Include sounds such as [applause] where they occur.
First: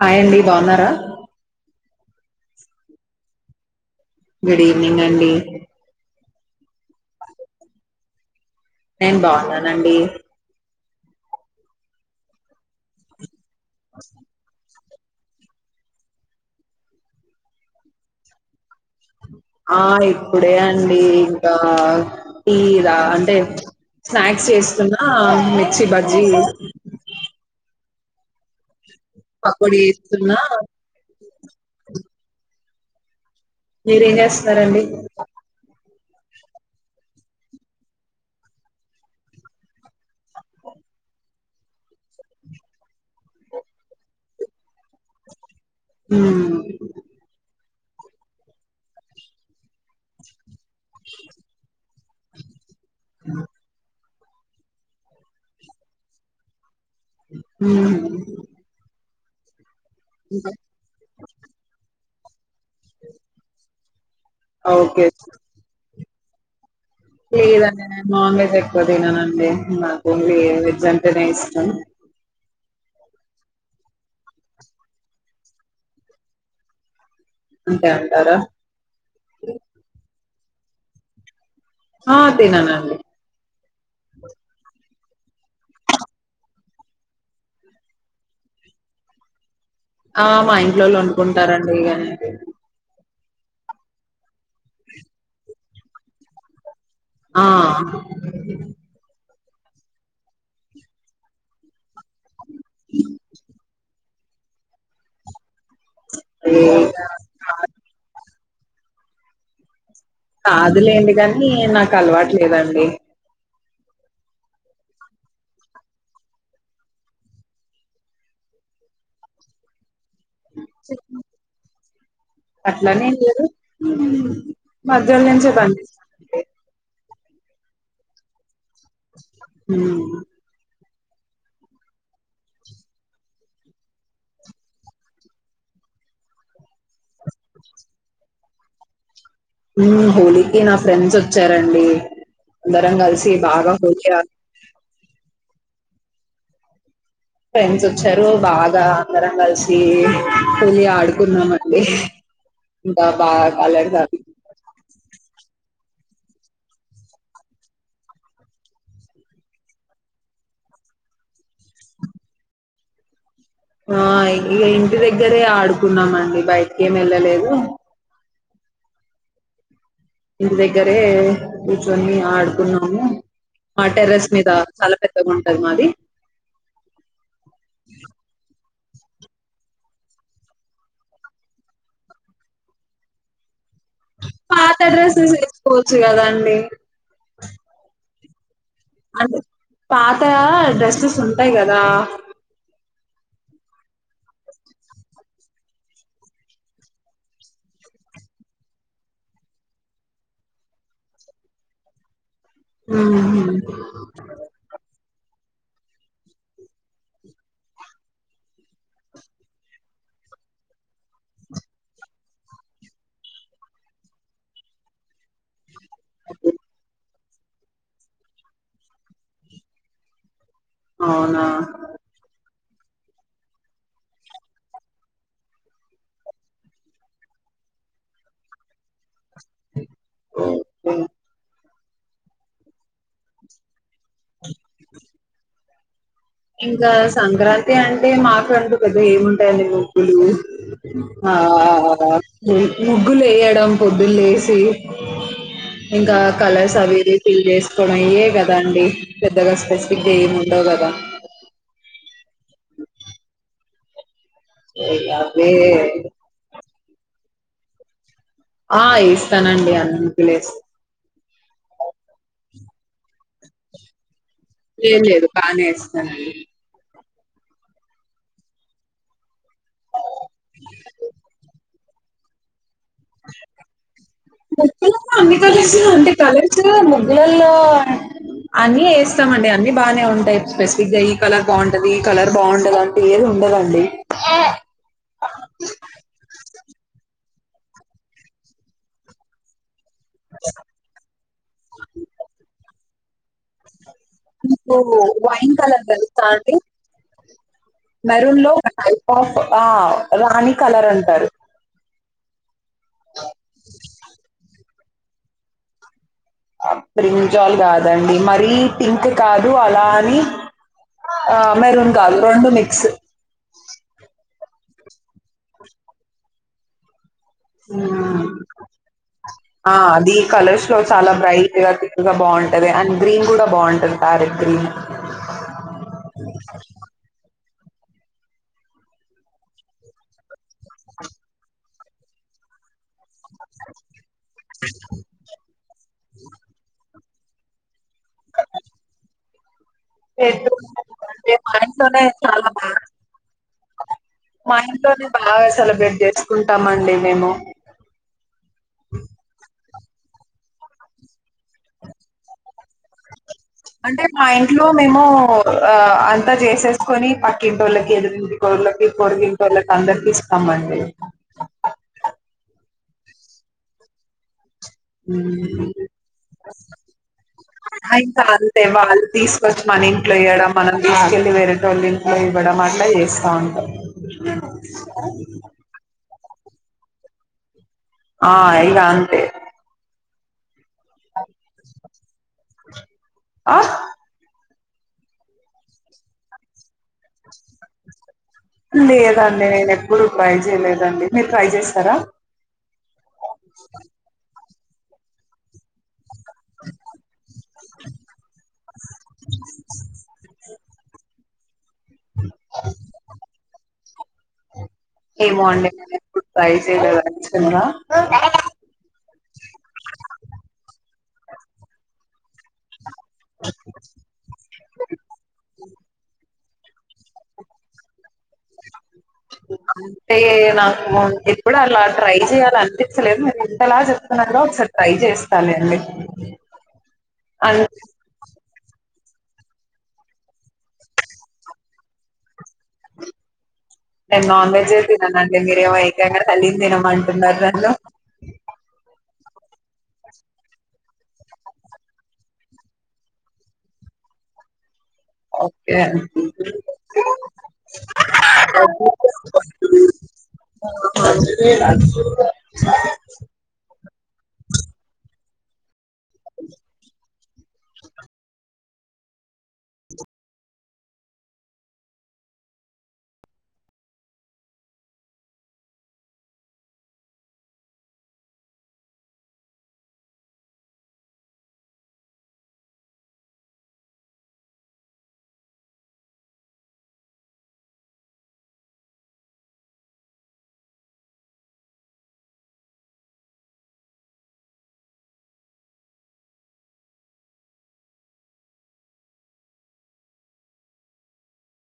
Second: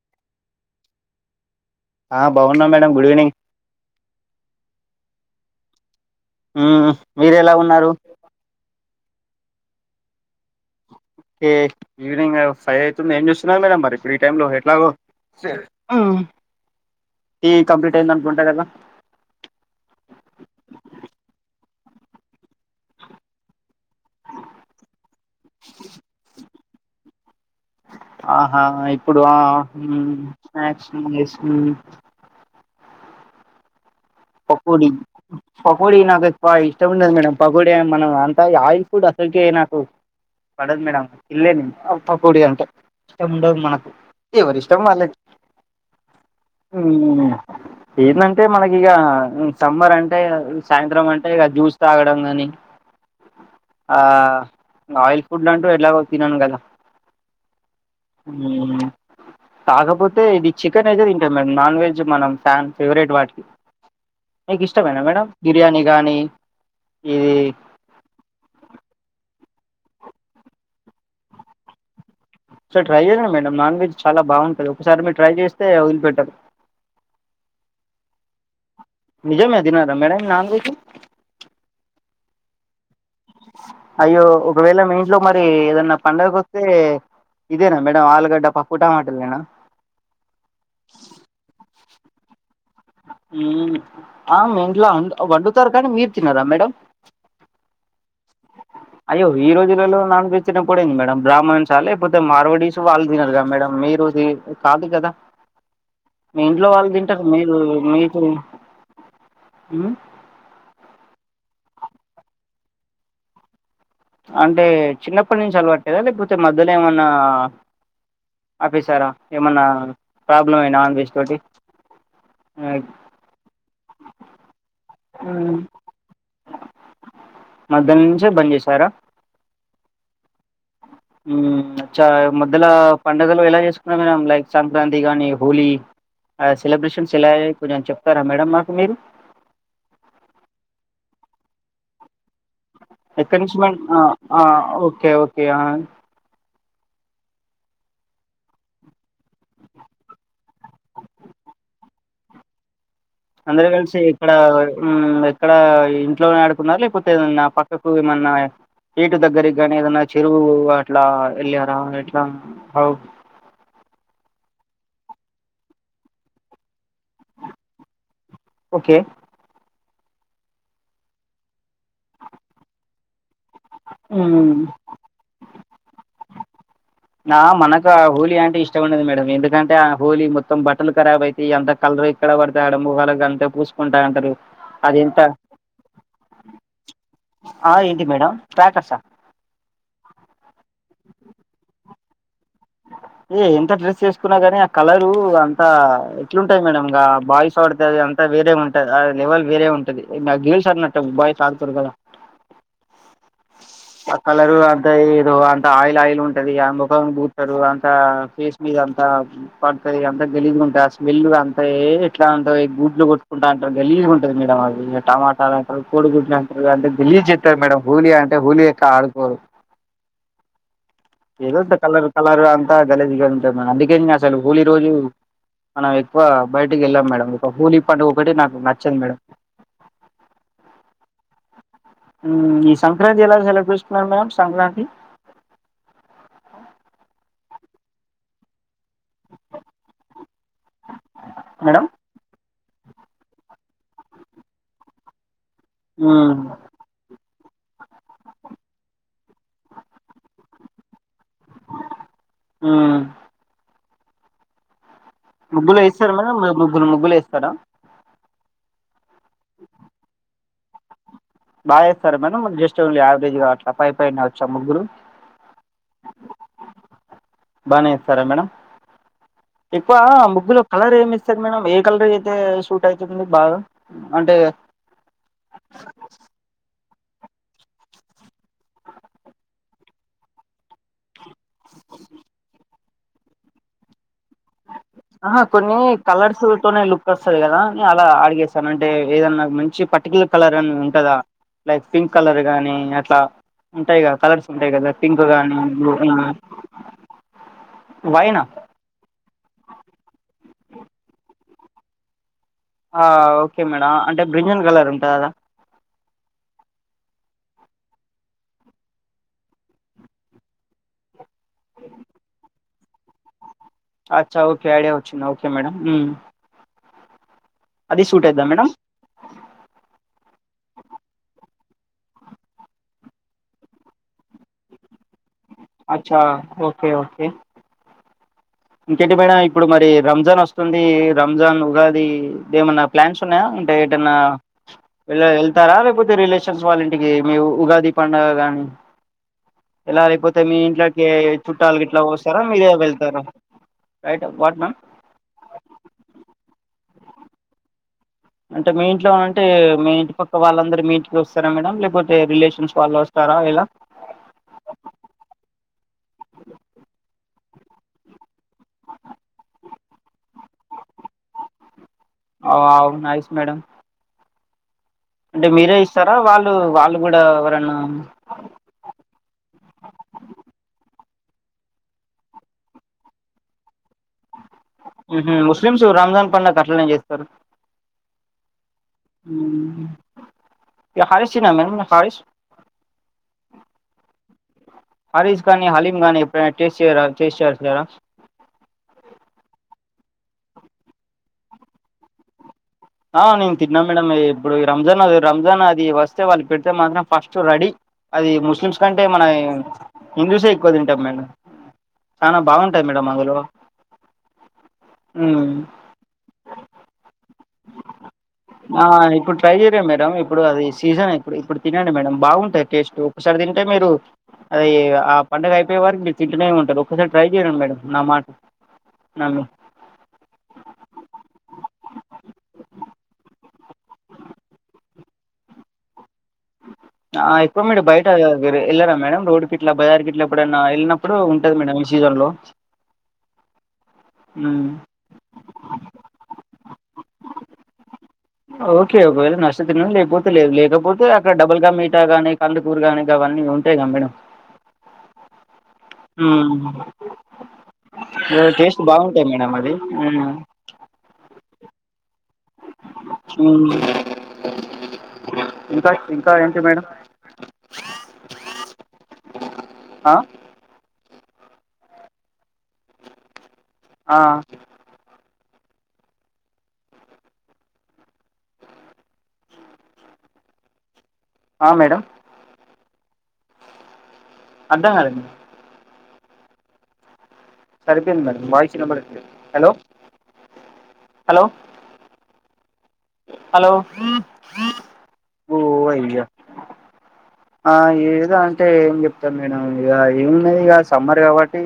Hi అండి బాగున్నారా ఆ బాగున్నాం madam good evening good evening అండి ఉ మీరెలా ఉన్నారు నేను బాగున్నానండి ఓకే ఈవినింగ్ ఫైవ్ అవుతుంది ఏం చూస్త మేడం మరి ఇప్పుడు ఈ టైమ్ లో ఎట్లాగో ఈ కంప్లీట్ అయింది అనుకుంటా గద ఆ ఇప్పుడే అండి ఇంకా టీ తా అంటే స్నాక్స్ చేస్తున్నా మిర్చి బజ్జీ ఆహా ఇ ఇప్పుడు ఆ పకోడి ఉ చేస్తున్నా స్నాక్స్ని చే మీరేం చేస్తున్నారండి పకోడి పకోడి నాకు ఇష్టం ఉండదు మేడం. పకోడి అ మనం అంతా ఆయిల్ ఫుడ్ అసలుకె నాకు పడదు మేడం. తిన్ల్లే నేను పకోడి అంటే ఇష్టం ఉండదు మనకు. ఎవరి ఇష్టం వాళ్ళది. హ్మ్ అ ఏందంటే మనకిగ సమ్మర్ అంటే సాయంత్రం అంటే ఇక జ్యూస్ తాగడం కాని ఆ ఆయిల్ ఫుడ్ అంటూ ఎట్లాగు తినను కదా హ అ [unintelligible] కాకపోతే ఇది చికెన్ అయితే తింటానం నాన్ వెజ్ మనం ఫ్యాన్ ఫేవరెట్ వాటికి మీకు ఇష్టమేనా ఓకే మేడం బిర్యానీ గానీ, [inaudible] లేదండి నేను నాన్ వెజ్ ఎక్కువ తిననండి. నాకు ఓన్లీ వెజ్ అంటేనే ఇష్టం. ఓసారి ట్రై చేయండి మేడం నాన్ వెజ్ చాలా బాగుంటుంది. ఒకసారి మీరు ట్రై చేస్తే వదిలిపెట్టరు. అంతే అంటారా. నిజమే అది నాద మేడ న [unintelligible] ఆ అదేనా నా అండి అయ్యో ఒకవేళ మీ ఇంట్లో మరి ఏదన్నా పండగకొస్తే ఇదేనా మేడం ఆలుగడ్డ, పప్పుటమాట ఏనా. ఆ మా ఇంట్లోళ్ళు వండుకుంటారండి అనేది ఆ ఇంట్లా వండుతారు కానీ మీరు టీన్నారా మేడం ఆ అయ్యో ఈ రోజులలో నాన్ వెజ్ తినకపోవడం ఏంటి మేడం బ్రాహ్మణం చాలే పోద్ధి మార్వ వాలజినల్గా మేడమ్ మీరు అది కాదు కదా. మీ ఇంట్లో వాళ్ళు ఏ తింటారు మీరు మీకు. ఉమ్. కాదులెండి కాని నాకు అలవాట్లేదండి. అంటే చిన్నప్పటి నుంచి అలవాట్లేద, లేకపోతే మధ్యలో ఏమన్నా ఆపేశారా ఏమన్నా. ప్రాబ్లమై నాన్ వెజ్ తోటి. ఊ మధ్యలో నుంచి బంజేశిన అండి. మధ్యల్నుంచే బంజేష్. సర ఉమ్ ఉమ్ చ మధ్యల పండుగలు ఎలా చేసుకున్నారు. మేడం లైక్ సంక్రాంతి కానీ, హోలీ సెలబ్రేషన్స్ ఎలా అయ్యాయి కొంచం చెప్తారా మేడం మాకు మీరు. హోలీకి నా ఫ్రెండ్స్ వచ్చారండి. అందరం కలిసి ఎక్కనుంచి మే బాగా అ హోలీ ఆ అ ఓకే ఓకే అ. ఫ్రెండ్స్ వచ్చారు బాగా అందరం కలిసి హోలీ ఆడుకున్నాంమండి. అందరు కలిసి ఇక్కడ ఉమ్ ఎక్కడ. ఇంట్లోనే ఆడుకున్నారా లేకపోతే ఏదన్నా పక్కకు ఏమన్నా, ఏటు దగ్గరికి గానీ ఏదన్నా చెరువు అట్లా వెళ్ళారా ఎట్లా హౌ. ఆ ఇగ ఇంటి దగ్గరే ఆడుకున్నామండి, బయటికి ఏమి ఏళ్లలేదు. ఓకే ఇంటి దగ్గరే కూర్చొని ఆడుకున్నాము. మా టెర్రెస్ మీద మ్మ్ చాలా పెద్దగా ఉంటుంది. టది మాది. నా మనక హోలీ అంటి ఇష్ట ఉండదు మేడం ఎందుకంటే ఆ హోలీ మొత్తం బట్టలు కారభైతాయి. అంత కలర్ ఎక్కడ పడితే అక్కడ మొహాలకాంత పుస్. పాత డ్రెస్సెస్ ఏసుకోవచ్చు కదా అండి. ఆ ఏంటి మేడం క్రాకర్సా అంత పాత డ్రెస్. స్ ఉంటయ్ కదా. ఏ ఎంత డ్రెస్ వేసుకున్నా గాని, ఆ కలరు అంత ఎట్లుంటాయి మేడమ్. ఇంగ బాయ్స్ ఆడితే, అది అంత వేరే ఉంటది. ఆ లెవెల్ వేరే ఉంటది గెల్స్ అన్నట్టు బాయ్స్ ఆడుకోరు కదా. ఊహు ఆ కలరు అంత ఏదో ఆన్. ఆయిల్ ఆయిల్ ఉంటది అ మొఖానికి పుత్తరు. అంత ఫేస్ మీద అంతా పడుతది. అంత గాలిజ్గుంటది ఆ స్మెల్ అంతాఏ ఎట్లా అంతే గుడ్లు కొట్టుకుంటా అంటారు గాలిజ్గుంటది మేడం అది టమాటాల. కోడిగుడ్ల అంటరు అంత గలీజ్ చేత్. అంతే మేడం హోలీ అంటే హోలీ లెక్క ఆడుకోరు. అవునా ఏదో ఇంత కలరు కలరు ఆన్. అ గలిజ్గా ఉంటది. మేడం అందుకే అసలు హోలీ రోజు మనం ఎక్కువ బయటకి వెళ్ళం. మేడం ఒక హోలీ పండుగ ఒకటి నాకు నచ్చంది. ఓ హో ఉమ్ ఈ సంక్రాంతి ఎలా సెలబ్రేషన్. మంనామ్ సంక్రాంతి ఇంకా సంక్రాంతి అంటే మాకుండు పెద్దగ ఏముంటాయండి ముగ్గులు ఆ మేడం ముగ్గులు వేయడం పొద్దులు లేసి ఇంకా మ్మ్ కలర్స్ అవి ఫిల్ చేసుకోవడం ఇయే కదా అండి. పెద్దగా స్పెసిఫిక్ గా ఏమి ఉండవు కద. ఆ ఇక అవే మొబ్బులో ఏస్తార అన్నా మ ముగ్గులు వేత్తారా ఆ ఇష్ తనండి అన్ని పేస్ బాగ ఏస్తార మెనమ్ జస్ట్ యావరేజ్ కాట్ల పై పైన వచ్చా ముగ్గులు లేదు లేదు బానే ఇస్తానండి బానే ఇస్తారా మేడం ఎక్కువ ముగ్గులో కలర్ ఏమి ఇస్తారు ఏ కలర్ అయితే సూట్ అయితుంది మేడం ముగ్గులు అన్ని కలర్స్ అంటే కలర్ లల్లో అన్నీ వేస్తామండి అన్ని బాగానే ఉంటాయి స్పెసిఫిక్ గా కలర్ బాగుంటది ఈ కలర్ బాగుండదు ఆన్ పేరుండదండి ఆహా కొన్ని కలర్స్ తనే లుక్ వస్తంది కదా న అలా అడిగేస్తాను అంటే ఏదన్నా నాకు మంచి ప పర్టిల కలర్ అని ఉంటదా లైక్ పింక్ కలర్ గాని అట్లా ఉంటాయి కదా కలర్స్ ఉంటాయి మీకు కదా పింక్ వైన్ గానీ కలర్ బ్లూ తెలుస్తటి మెరూన్ వైనా లో ఒక టైప్ ఆఫ్ ఆ రాణి కలర్ అంటారు ఆ ఓకే మేడం అంటే బ్రింజన్ కలర్ ఉం ఉంటదా ప్రింజల్ కాదండి మరీ పింక్ కాదు అలా అని ఆ మెరూన్ కాలు రెండు మిక్స్ అ ఓకే అడిచ్చు ఓకే మేడం అది మ్మ్. సూట్ అయిద్దా మేడం ఆ అది కలర్స్ లో చాలా బ్రైట్ గా తిక్ గా బాగుంటంది అండ్ గ్రీన్ కూడా బాగుంటంది పారెట్ గ్రీన్ అచ్చా ఓకే ఓకే ఇంకేంటి మేడం ఇప్పుడు మరి రంజాన్ వస్తు స్తుంది రంజాన్ ఉగాది దీ ఏమన్నా ప్లాన్స్ ఉన్నాయా అంటే వె [inaudible] స్తారా లేకపోతే రిలేషన్స్ వాళ్ళ ఇంటికి మీ ఉగాది పండుగ గాని ఎలా లేకపోతే ఎటు మీ ఇంట్లోకి అంటే మా చుట్టాల ఇట్లా ఇంట్లోనే వస్తారా చాలా మీరే బాగా వెళ్తారా రైట్ మా వాట్ మ్యామ్ ఇంట్ టోనే బాగా సెలబ్రేట్ చేసుకుంటాం అండి మేము అంటే మీ ఇంట్లో ఉంటే మీ ఇంటి పక్క వాళ్ళందరు మీ ఇంటికి వస్తారా మేడం, లేకపోతే రిలేషన్స్ వాళ్ళు వస్తారు. అంటే మా ఇంట్లో మేము ఆ అంతా చేసేసుకొని పట్ కింటోళ్ళకి ఎదురింటి కోళ్ళకి పొరిగింటోళ్ళకి అందరికి ఇస్తామండి ఆవ్ నయిస్ మేడమ్ మ్ వాళ్ళు వాళ్ళు కూడా ఎవరన్నా అయికా అంతే వాళ్ళు తీసుకొచ్చి మన ఇంట్లో ఈయడం మనం తీసుకెళ్ వేరింటొల్ ఇంట్లొ ఇవ్వడం అట్లా చేస్తా ఉంటాం మ్ హు ముస్లిమ్స్ రంజాన్ పండగ్ గట్లనే చేస్తారు ఆ ఇడా అంతే ఎ హరిష్ నా మేమ్ హారిష్ ఆ హారీష్ గానీ హలీం గానీ ఎప్పుడైనా టేస్ట్ చేయ్రా టేస్ట్ చేస్తారా లేదండి నేను ఎప్పుడు ట్రై చేయలేదండి మీరు ట్రై చేసారా ఆ నేన్ తిన్నా మేడమ్ ఎ ఇప్పుడు ఈ రంజాన్ అది రంజాన్ అది వస్ తే వాళ్ళు పెడితే మాత్రం ఫస్ట్ రెడీ, అది ముస్లిమ్స్ కంటే మన హిందూసే ఎక్కువ తింటాం మేడమ్ చానా బాగుంటాయి మేడంమ్ అందులో ఏమో ఉమ్ అండి నేను ఎప్పుడు ట్రై చేయలేదు యాక్చువల్‌గా. ఆ ఇప్పుడు ట్రై చేయలే మేడంమ్ ఇప్పుడు అది సీజనే ఇప్పు ఇప్పుడు తినండి మేడం బావుం టేస్ట్ ఒకసారి తింటే మీరు అది ఆ పండగ అయిపోయే వారికు మీరు తింటనే ఉంటారు, ఒకసారి ట్రై చేయండి మేడం నా మాట నా అంటే నాకు ఎప్పుడు అలా ట్రై చేయా లనిపించలేదు, మీరు ఇంతలా చెప్తున్నార్గా ఒకసారి ట్రై చేస్తాను లెండి ఆ ఎప్పుడు మీరు బయట వే వెళ్లరా మేడమ్ రోడ్డు కిట్లా బజార్ కిట్ల ఎప్పుడైనా వెళ్ళినప్పుడు ఉంటది మేడం ఈ సీజన్ లో నేను నాన్ వెజ్జే తిననండి మీరేమో ఏకంగ హలీమ్ తినమంటున్నారు నన్ను ఓకే ఒకవేళ నచ్చితే తినండి, లేకపోతే లేదు, లేకపోతే అక్కడ డబుల్ కమీఠా గాని కందుకూరు గాని అవన్నీ ఉంటాయి గా మేడం అ ఉమ్ టేస్ట్ బాగుంటాయి మేడం అది అ అ అ ఇంకా ఇంకా ఏంటి మేడం ఆ ఆ ఆ మేడమ్ అద్దా సరిపోయంది మేడమ్ వాయిస్ వినబడట్లేదు హలో హలో ఓ అయ్యా ఆ ఏదో అంటే ఏం చెప్తాం మేడం ఇగ సమ్మర్ కాబట్టి